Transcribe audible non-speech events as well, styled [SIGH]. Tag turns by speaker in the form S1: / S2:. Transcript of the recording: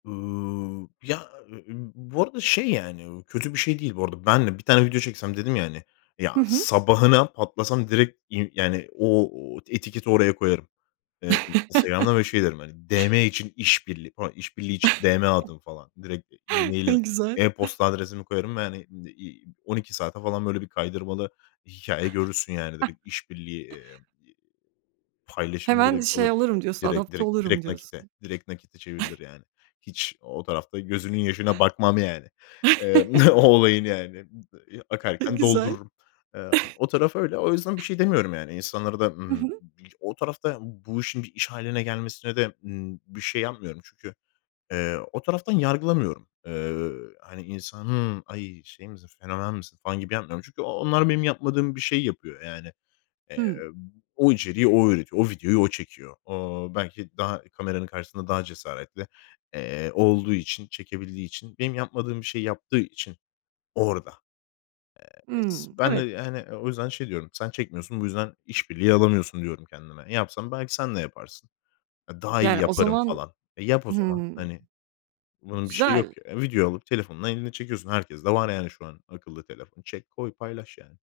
S1: Iıı, ya, e e ı bu arada şey, yani, ı kötü bir şey değil. Bu arada ben de bir tane video çeksem dedim ya, hani, ya,
S2: Hı hı.
S1: sabahına patlasam direkt, iii, yani, o o etiketi oraya koyarım. Eee, Instagram'da
S2: [CHUCKLES]
S1: ve şey derim hani, DM için iş birliği falan, iş birliği için
S2: [CHUCKLES]
S1: DM atın falan. Direkt
S2: E,
S1: e-mail'i,
S2: güzel.
S1: e-posta adresimi koyarım ve hani, iii, 12 saate falan böyle bir kaydırmalı hikâye görürsün yani direkt
S2: [CHUCKLES]
S1: iş birliği, eee, iii, paylaşımı
S2: Hemen
S1: direkt alır.
S2: şey olurum diyorsun,
S1: Direkt
S2: adapte
S1: direkt
S2: olurum
S1: direkt nakite
S2: diyorsun.
S1: direkt nakite çevirilir
S2: [CHUCKLES]
S1: yani. Hiç o tarafta gözünün yaşına bakmam yani. Eee, o
S2: [CHUCKLES]
S1: olayın yani. I ı
S2: E,
S1: akarken
S2: güzel.
S1: doldururum. Eee,
S2: [CHUCKLES]
S1: o taraf öyle. O yüzden bir şey demiyorum yani. İnsanlara da,
S2: Hı
S1: ımm, m
S2: hı.
S1: c o tarafta ya, bu işin bir iş hâline gelmesine de, ııı, bir şey yapmıyorum. Çünkü, eee, o taraftan yargılamıyorum. Eee, hani, insanı; "Ay, şey misin? Fenomen misin?" falan gibi yapmıyorum. Çünkü o onlar benim yapmadığım bir şeyi yapıyor yani. Eee,
S2: Hı.
S1: o içeriği o üretiyor. O videoyu o çekiyor. O belki daha kameranın karşısında daha cesaretli, eee, olduğu için, çekebildiği için, benim yapmadığım bir şeyi yaptığı için orada. Eee,
S2: Hıı,
S1: s ben de
S2: evet.
S1: yani, o yüzden şey diyorum; "Sen çekmiyorsun, bu yüzden iş birliği alamıyorsun." diyorum kendime. "Yapsan, belki sen de yaparsın." Daha iyi
S2: Yani, o
S1: yaparım
S2: zaman
S1: falan. Eee, yap o zaman
S2: Hıı.
S1: hani. Bunun bir şeyi yok
S2: Güzel.
S1: ya. Videoya alıp telefonunu elinle çekiyorsun. Herkeste var yani, şu an akıllı telefon. Çek, koy, paylaş, yani.